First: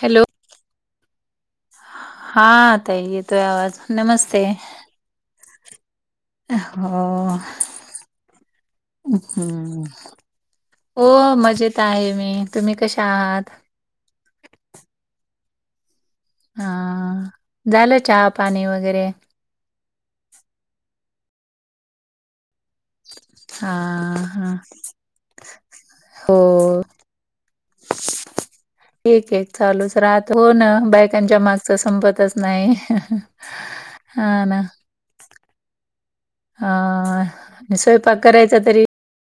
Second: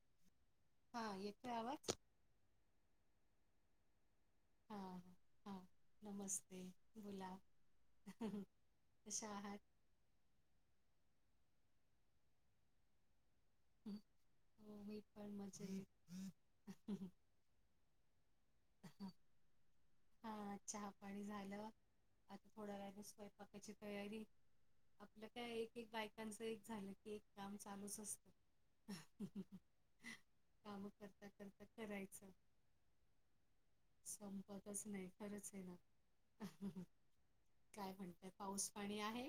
Hello हा येतोय आवाज? हा ताई येतोय आवाज, नमस्ते. हां हा हा नमस्ते हो बोला, कशा आहात? [inaudible] हो मजेत आहे मी, तुम्ही कशा आहात? हो मी पण हा मजेत. झालं चहा पाणी वगैरे? हा चहा पाणी झालं, आता थोड्या वेळाने स्वयंपाकाची हा तयारी. हा आपलं काय एक एक हो बायकांचं एक झालं की एक काम चालूच असतं. ते काय चालूच राहत, हो ना काम करता बायकांच्या करता मागच करायचं संपतच नाही. हा ना संपतच नाही खरच येणार. अ काय स्वयंपाक म्हणताय करायचा पाऊस तरी पाणी आहे?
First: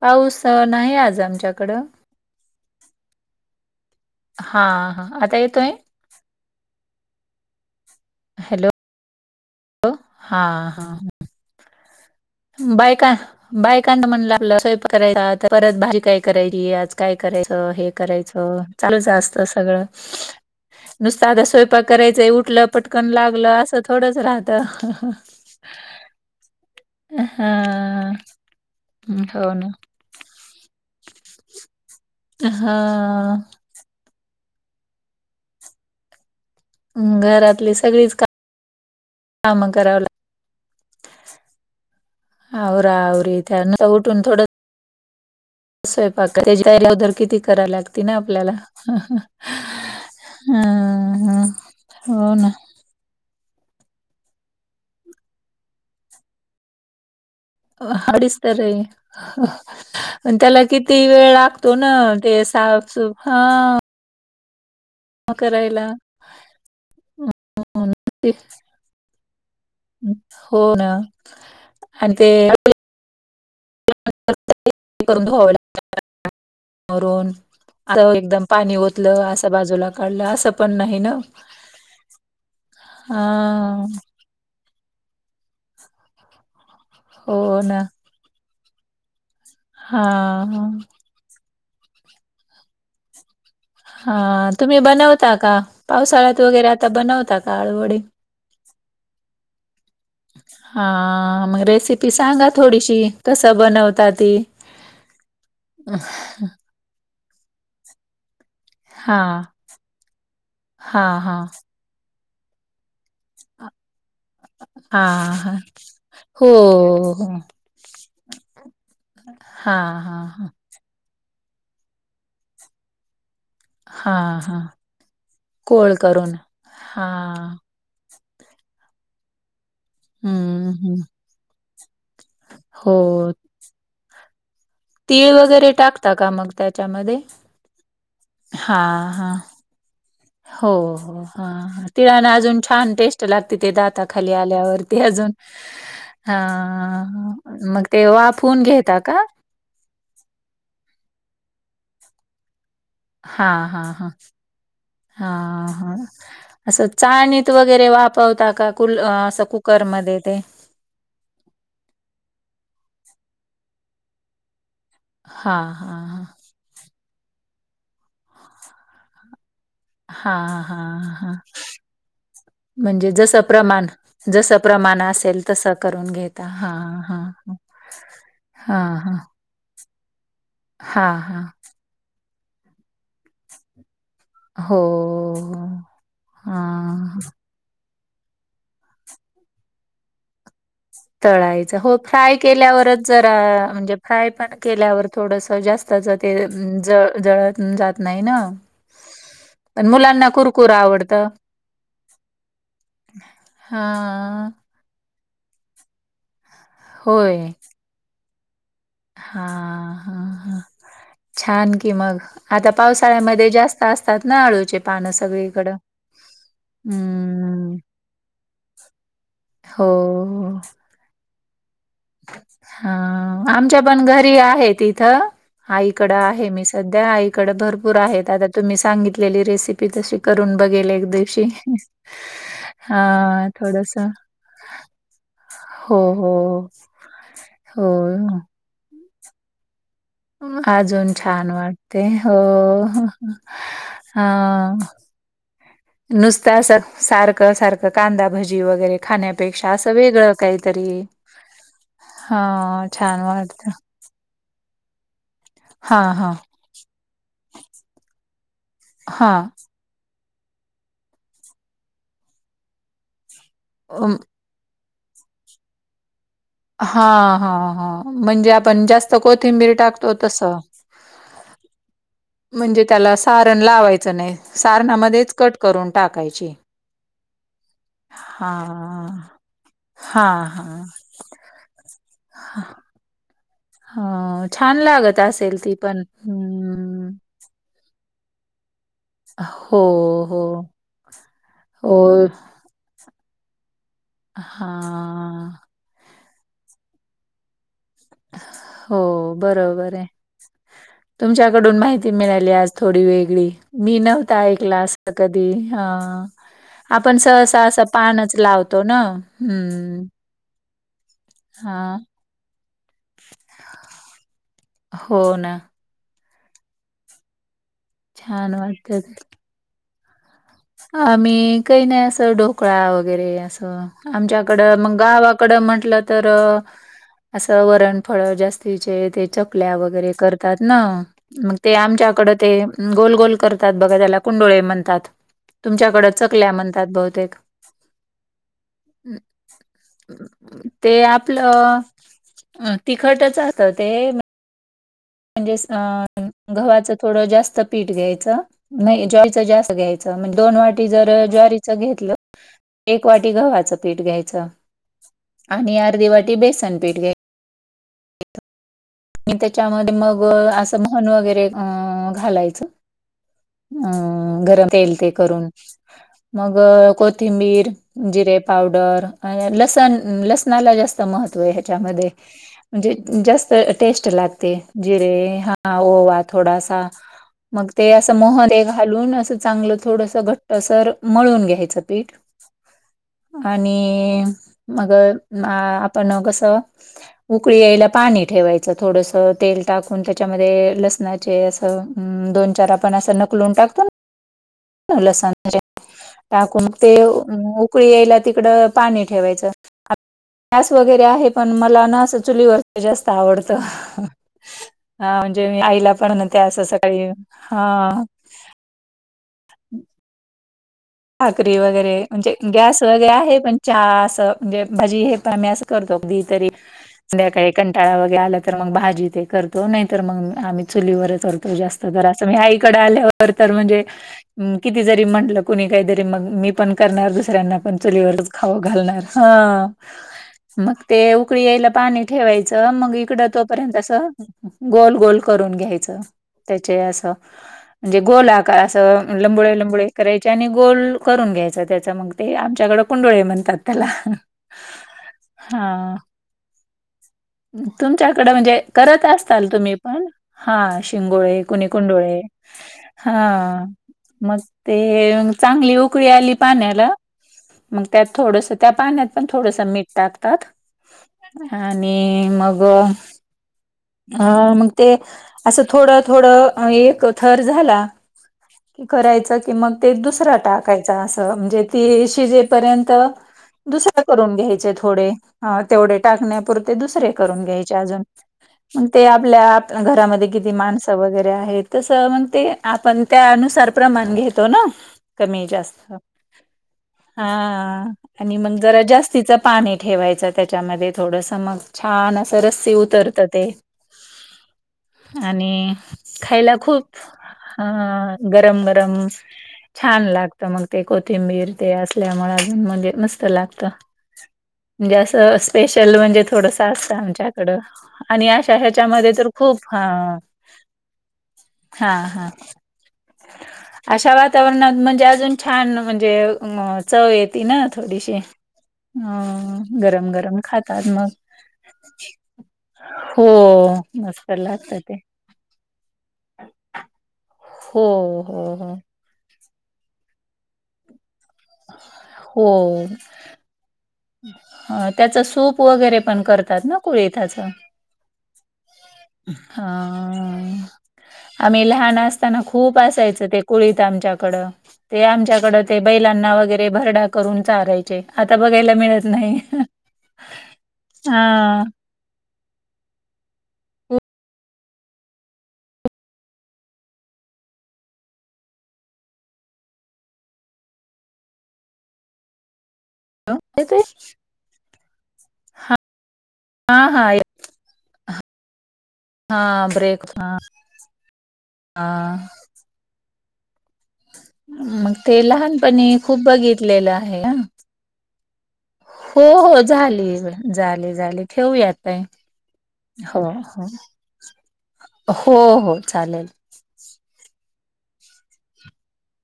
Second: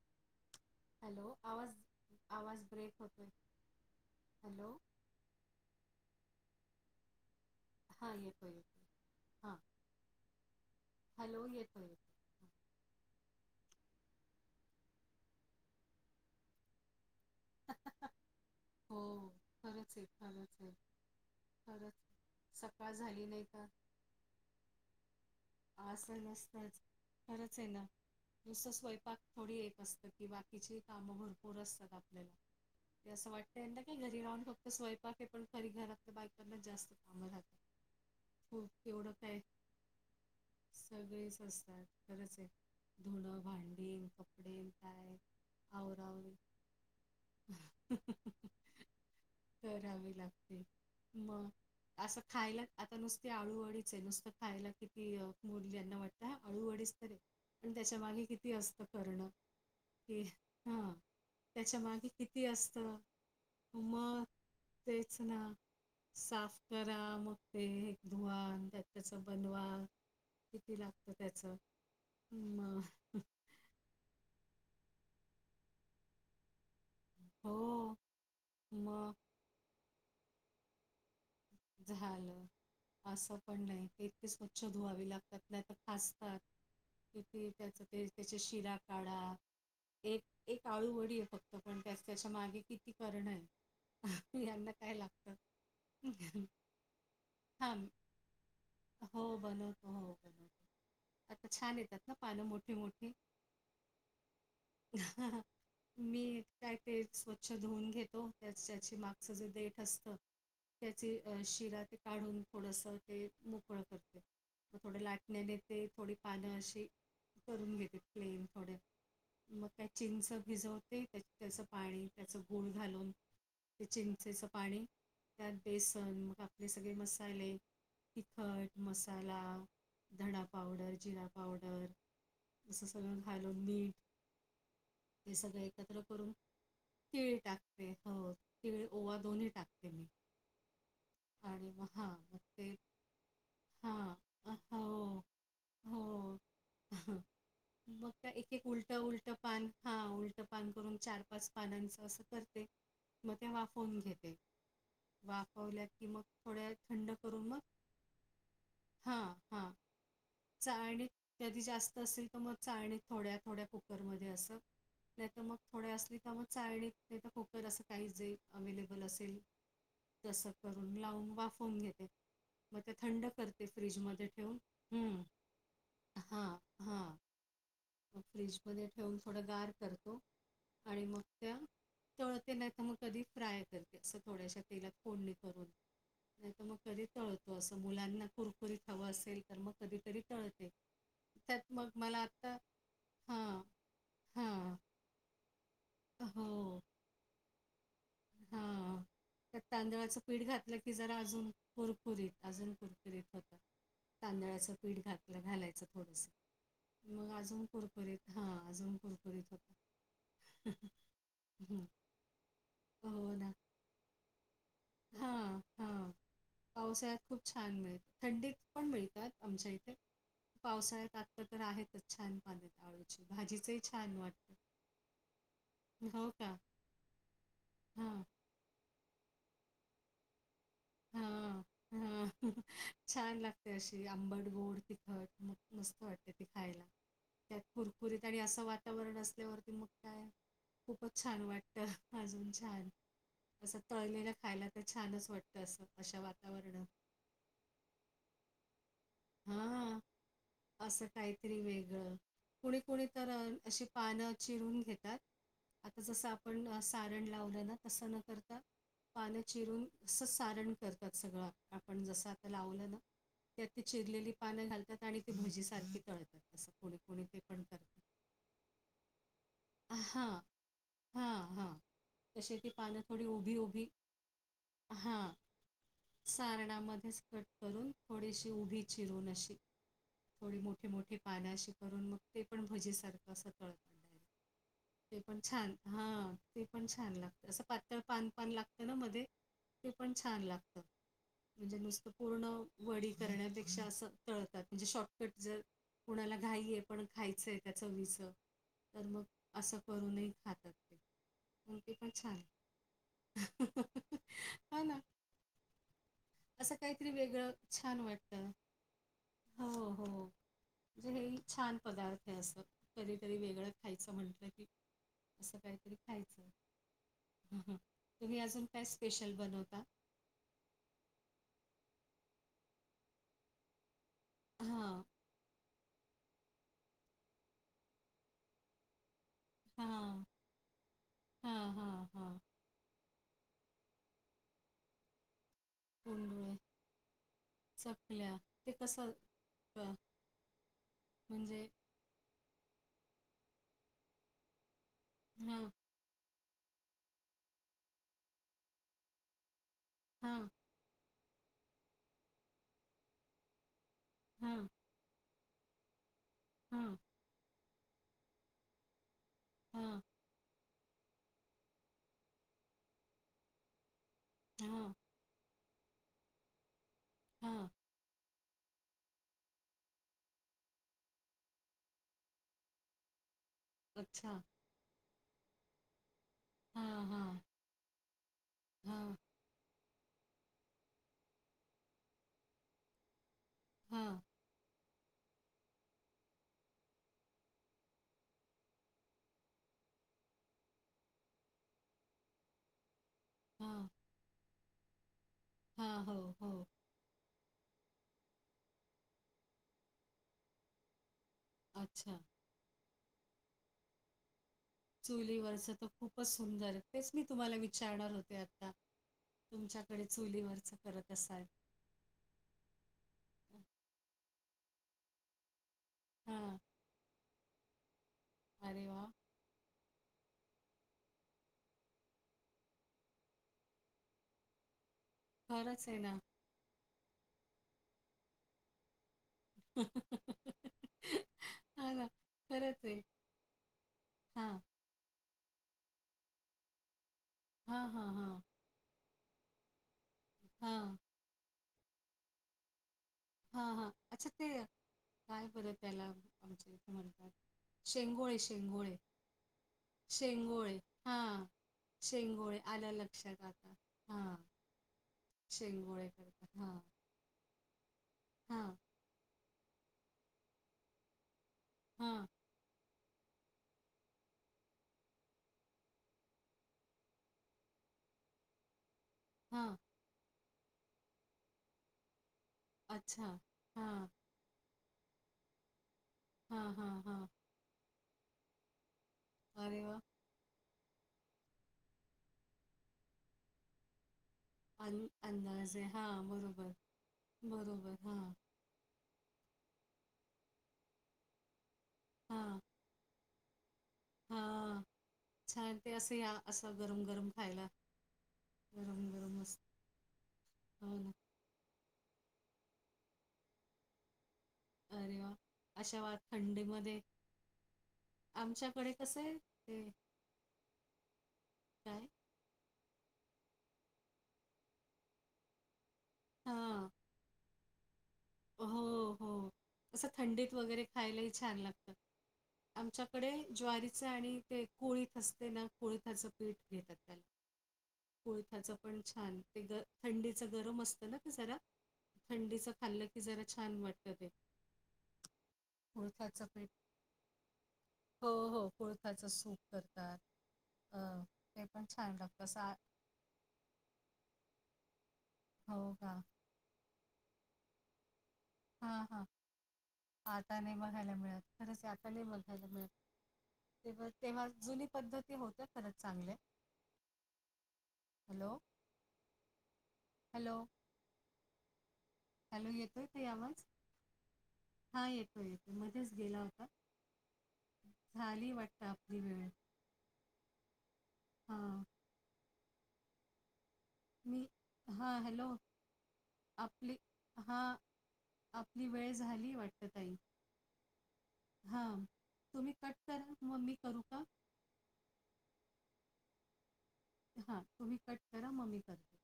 पाऊस तर नाही आज हॅलो, आवाज आमच्याकडं आवाज ब्रेक होतोय. हा हॅलो हा, आता येतोय? हा येतोय. हॅलो हां, हा हा. हॅलो येतोय. येतोय. बायकां बायकांत म्हणल आपला स्वयंपाक करायचा, परत भाजी काय करायची आज काय करायचं? हे करायचं, हो, चालूच असत सगळं. खरंच आहे, खरंच आहे, नुसतं आता स्वयंपाक खरंच. करायचंय उठल सकाळ पटकन झाली नाही लागलं का असं थोडंच राहतं. असं नसतच खरंच आहे ना हा नुसत स्वयंपाक हो थोडी ना एक असत की बा इजीली काम भरपूर असतात आपल्याला, हा ते असं वाटत ना की घरी राहून फक्त स्वयपाक आहे, पण तरी घरातल बायका त्यांना जास्त कामं राहतात, घरातली हो केवढं काय मग कराव ला सगळेच असतात. खरच आहे, आवरा धुणं, आवरी त्या नुसतं भांडी, उठून थोडं कपडे काय स्वयंपाक आवरावरी कर- त्याची तयारी तर किती करायला लागते ना आपल्याला. करावी लागते हा मग अस हो ना खायला. आता नुसती आळूवडीच आहे, नुसतं खायला किती मोडली यांना वाटतं, हा आळूवडीच तर आहे. पन त्याच्या मागे अडीच किती तर असतं करणं, आहे. हे पण त्याला हा किती वेळ लागतो त्याच्या ना मागे ते किती असत साफसूफ हा मग. तेच ना, करायला साफ करा, मग ते म्हणून एक ते धुवा त्या तस बनवा. हो किती ना, लागतं त्याचं. आणि ते. मग करून धुवावे लागतात. [inaudible] वरून हो. एकदम पाणी मग ओतलं आज. बाजूला काढलं असं पण नाही ना. झालं हा असं पण नाही ते. स्वच्छ धुवावी लागतात, नाही तर टासतात हो किती ना त्याच तेज. त्याच्या शिरा काढा, हा एक-एक हा आळू वडी आहे फक्त. पण त्यास-त्याच्या मागे किती करणं आहे. हा यांना तुम्ही काय लागतं? बनवता का, पावसाळ्यात वगैरे आता बनवता का हां. आळुवडी. हो बनवतो हो. बनवतो. हा आता मग छान येतात रेसिपी ना पानं सांगा थोडीशी, मोठी-मोठी? कसं बनवता ती. मी काय ते स्वच्छ धुवून घेते. त्याचा हा मागच जे देट असत, हा हा त्या शिरा काढून थोडसं ते मोकळं करते. म थोडे हा लाटण्याने हा ते थोडी हो पानं अशी हो करून घेते, प्लेन थोडे. मग त्या हां, हां, चिंच हां. भिजवते, त्याचं पाणी त्याचं गुळ घालून. ते हां, चिंचेचं हां. पाणी, त्यात कोळ बेसन करून. मग आपले सगळे मसाले. हां. तिखट मसाला, धना हं, पावडर, हं. जिरा पावडर. तसं हो. सगळं घालून मीठ. तीळ हे सगळ वगैरे एकत्र टाकता का करून, मग त्याच्यामध्ये? तिळ टाकते, हो तिळ, हां, ओवा, हां. दोन्ही टाकते. मी. हो, हो, आणि हं मग हा तिळांन मग अजून ते छान टेस्ट लागते. तिथे हा दाताखाली अ, हो आल्यावरती ते अजून. हो हा, मग ते त्या एक वाफवून एक उलट घेता का? उलट पान हा उलट पान करून, चार-पाच पानांचं असं करते. मग हा, ते हा, वाफवून हा. घेते हा वाफवल्या हा की मग थोड्या असं थंड करून चाळणीत मग वगैरे वाफवता का. कुल हा असं हा कुकरमध्ये ते. चाळणीत कधी जास्त असेल तर, मग चाळणी थोड्या-थोड्या कुकरमध्ये अस. नाही तर मग, हां, थोड्या हां, असली हां. तर मग चाळणीत नाही तर कुकर असं काही जे अवेलेबल असेल तस हां, करून हां, हां. लावून-वाफून घेते, मग ते थंड करते फ्रीजमध्ये ठेवून. पान हम्म असेल तस, करून घेता हां हां ह ह. फ्रीजमध्ये ठेवून थोडं गार करतो आणि मग हां, हां. हां. त्या तळते नाही तर मग कधी फ्राय करते असं थोड्याश्या हो, तेलात फोंडणी करून नाही तर मग कधी हां. तळतो असं मुलांना कुरकुरीत हवं असेल तर मग कधीतरी तळते. त्यात तळायच मग हो मला फ्राय आत्ता केल्यावर जरा हां म्हणजे फ्राय पण हां केल्यावर थोडस जास्तच ते ज जळत जात नाही ना. हं..... त्यात पण तांदळाचं मुलांना पीठ कुरकुर घातलं की जरा आवडतं. अजून कुरकुरीत अजून कुरकुरीत होता. हां, तांदळाचं पीठ घातलं घालायचं थोडस मग अजून कुरकुरीत हा अजून हा कुरकुरीत होतं हा हा छान हं. की मग आता हो पावसाळ्यामध्ये ना. जास्त असतात ना अळूचे पानं हां, सगळीकडं. हां. पावसाळ्यात खूप हम्म. छान मिळत थंडीत पण मिळतात आमच्या हो इथे पावसाळ्यात त्यात तर आहेतच छान पानं हा आळूचे भाजीचही आमच्या पण छान घरी वाटत. आहेत इथं आईकडं आहे मी सध्या आईकडं भरपूर हां, आहेत आता तुम्ही सांगितलेली रेसिपी तशी करून बघेल ए दिवशी हां, हां. छान हां लागते थोडस. अशी आंबट, गोड तिखट हो मस्त वाट हो ते खायला त्यात हो कुरकुरीत आणि अस वाट वातावरण असल्यावर तर मग काय अजून खूपच छान वाटते वाटत हो अजून छान असं तळलेल्या खायला तर छानच वाट नुसत असं सारखं सारखं कांदा भजी वगैरे खाण्या पेक्षा असं हां. वेगळं काहीतरी असं काहीतरी वेगळं हा कुणी कुणी छान तर अ, वाटत. अशी पानं चिरून घेतात. हा आता जसं हा आपण सारण लावलं ना तसं न करता पान हा चिरून असं सारण करतात सगळं आपण जसं आता लावलं ना त्यात ती चिरलेली पानं घालतात आणि ती भजी सारखी तळतात. असं कोणी हा कोणी ते हा पण हा करतात म्हणजे आपण जास्त कोथिंबीर टाकतो तस. हा हं तशी ती पानं त्याला थोडी उभी सारण उभी लावायचं नाही. हा सारणामध्येच कट करून टाकायची. सारणामध्येच कट करून थोडीशी उभी चिरून हां, अशी हां, थोडी हां. मोठी मोठी पान पानं अशी करून मग ते पण भजीसारखं असं हं, छान ते लागत पण असेल ती छान पण. हं. ते पण हं. छान लागते असं पातळ पान पान लाग तेणा मध्ये हो, ते पण हो, छान लागत म्हणजे नुस हो. पूर्ण वडी करण्यापेक्षा असं तळतात म्हणजे शॉर्टकट हां. जर कुणाला घाई हे पण खायचंय. त्या चविचं हो, तर मग असं बरोबर आहे. करूनही खातात ते मग तुमच्याकडून ते पण माहिती छान मिळाली आज थोडी वेगळी मी नव्हत ऐकलं हा ना असं कधी हं असं काहीतरी आपण वेगळं सहसां असं छान पानचं वाटतं लावतो ना. हो हो हं. म्हणजे हे छान हां. पदार्थ आहे असं कधीतरी वेगळं खायचं म्हटलं की हो ना. असं काय तरी खायचं तुम्ही छान अजून काय वाटतं ते. स्पेशल बनवता. आम्ही काही नाही असं ढोकळा वगैरे असं आमच्याकड मग हां गावा कड म्हटलं तर असं वरणफळं जास्तीचे ते च चकल्या हां वगैरे करतात ना मग हां ते हां आमच्याकड हां ते गोल गोल करतात बघा त्याला कुंडोळे म्हणतात. तुमच्याकडं चकल्या कोंडुळे म्हणतात बहुतेक चकल्या ते कसं अ, ते म्हणजे आपलं अ तिखटच असतं ते म्हणजे हां अ गव्हाचं थोडं जास्त पीठ घ्यायचं नाही, ज्वारीचं जास्त घ्याय च म्हणजे हां दोन वाटी जर ज्वारीच घेतलं, एक वाटी गव्हाचं पीठ घ्यायचं. हां आणि अर्धी वाटी बेसन हां पीठ घ्या त्या हां मग असं मोहन वगैरे अ घालायचं. अ गरम तेल हां ते करून, मग हां कोथिंबीर जिरे पावडर, लसण लसणाला जास्त महत्त्व आहे ह्याच्यामध्ये. म्हणजे जास्त टेस्ट अच्छा लागते, जिरे हा ओवा थोडासा हां हां मग ते असं मोहन ते घालून हां अस. चांगलं थोडस घट्ट सर मळून घ्यायचं पीठ. आणि हां अ मग आपण कसं? उकळी यायला पाणी ठेवायचं थोडस, तेल टाकून त्याच्यामध्ये लसणाचे अस दोन चार आपण असं नकलून हां टाकतो ना. लसंन च हां हो हो टाकून ते उकळी यायला तिकड पाणी ठेवायचंस वगैरे आहे. पण मला ना, असं अच्छा चुलीवरच जास्त आवडतं. हा म्हणजे मी चुलीवरच तर आईला पण खूपच म्हणते असं सुंदर आहे. सकाळी तेच मी तुम्हाला हा विचारणार होते आता. तुमच्याकडे चुलीवरच भाकरी वगैरे म्हणजे गॅस वगैरे आहे पण हा असं म्हणजे भाजी हे पाम अस तो अगदी तरी हां संध्याकाळी कंटाळा वगैरे आला तर, मग अरे वा भाजी ते कर तो नाही तर, मग आम्हीत चुलीवरच करतो जास्त मिळर असं मी आईकडे आल्यावर तर म्हणजे किती जरी म्हंटलं? कुणी खरंच आहे काहीतरी ना मग मी पण करणार दुसऱ्यांना पण चुलीवरच खावू घालणार. हा. मग ते उकळी यायला हा पाणी ना ठेवायचं, खरंच मग आहे इकडं तोपर्यंत असं हां गोल गोल करून घ्यायच, त्याचे हे आस हां म्हणजे हां हां गोलाकार अस लंबुळे लंबुळे कराय चे नी गोल हां करून घ्यायचा त्याचा, मग ते आमच्याकड कुंडळे हा हा, अच्छा ते काय बर त्याला आमच्या इथे म्हणतात? तुमच्याकडे शेंगोळे म्हणजे शेंगोळे करत असताल तुम्ही पण, शेंगोळे हा शिंगोळे हां कुणी कुंडूळे शेंगोळे आलं हा लक्षात आता म हां ते ते चांगली शेंगोळे उकळी आली करतात हां पाण्याला मग त्यात थोडस, त्या हां पाण्यात पण थोडस मीठ टाकतात. हां आणि मग अ मग ते आसं थोडं थोडं एक थर झाला की, करायचं की मग हां ते दुसरा टाकायचा अस म्हणजे ते शीजेपर्यंत अच्छा हां दुसरा करून घ्यायचे. थोडे, तेवढे हां, टाकण्यापुरते हां, दुसरे हां. करून घ्यायचे अजून. मग ते आपल्या अरे वाह! घरामध्ये किती माणस वगेरे आहेत, तस मग ते आपण त्यानुसार प्रमाण घेतो ना? अन कमी जास्त अंदाजे. हां, बरोबर, हा बरोबर. हां, आणि मग जरा जास्तीच पाणी ठेवायचं त्याच्यामध्ये थोडस मग. छान अस रसी उतरत ते. हा. आणि खायला खूप गरम-गरम अ खायला. गरम गरम गरम-गरम मस्त. छान लागत, मग ते हो ना. कोथिंबीर ते असल्यामुळे अजून म्हणजे मस्त लागत. म्हणजे अरे वाह! असं स्पेशल अशा वा म्हणजे थोडस असतं थंडीमध्ये आमच्याकडं, आणि आमच्याकडे अश्यायाच्यामध्ये कसं तर आहे खूप ह ते हा काय? हा अशा वातावरणात म्हणजे अजून छान म्हणजे. म्हणजे हां. चव येती ना थोडीशी. हो, हो. हम असं गरम गरम थंडीत वगैरे खातात मग. खायलाही छान लागतं. हो आमच्याकडे ज्वारीच मस्त आणि ते लागत कोळीथ असते ना कोळीथाचं पीठ घेतात त्याला, हो कोळथ्याच हो पण छान ते ग थंडीच गरम असतं ना का जरा थंडीचं खाल्लं ते जरा छान वाटतं. ते ह त्याच सूप वगैरे पण कोळथाचं करतात पीठ ना कुळींथाच हो हो कोळीथांच सूप करतात. अ, आम्ही ते पण लहान छान असताना लागतं असं आ- खूप असायच ते- कुळीत आमच्याकड ते आमच्याकड ते हो का बैलांना वगैरे भरडा, करून चालायचे आता बघाय हा हा आता नाही बघायला मिळत हा खरंच आता नाही बघायला मिळत. ते तेव्हा जुनी पद्धती होते खरंच चांगल्या. Hello hello! हॅलो येतोय येतोय. हा येतोय येतो मध्येच गेला होता. हा हा झाली वाटतं आपली वेळ, हा ब्रेक हा हां हा.. मी मग हां ते हॅलो लहानपणी खूप बघितलेलं आपली आहे ह. हां आपली वेळ हो झाली हो वाटतं ताई. झाली झाले झाले. ठेऊयात् ताई हां. तुम्ही कट करा हो मग हो. मी करू का? हो हो चालेल. हा तुम्ही कट करा मग म मी करते.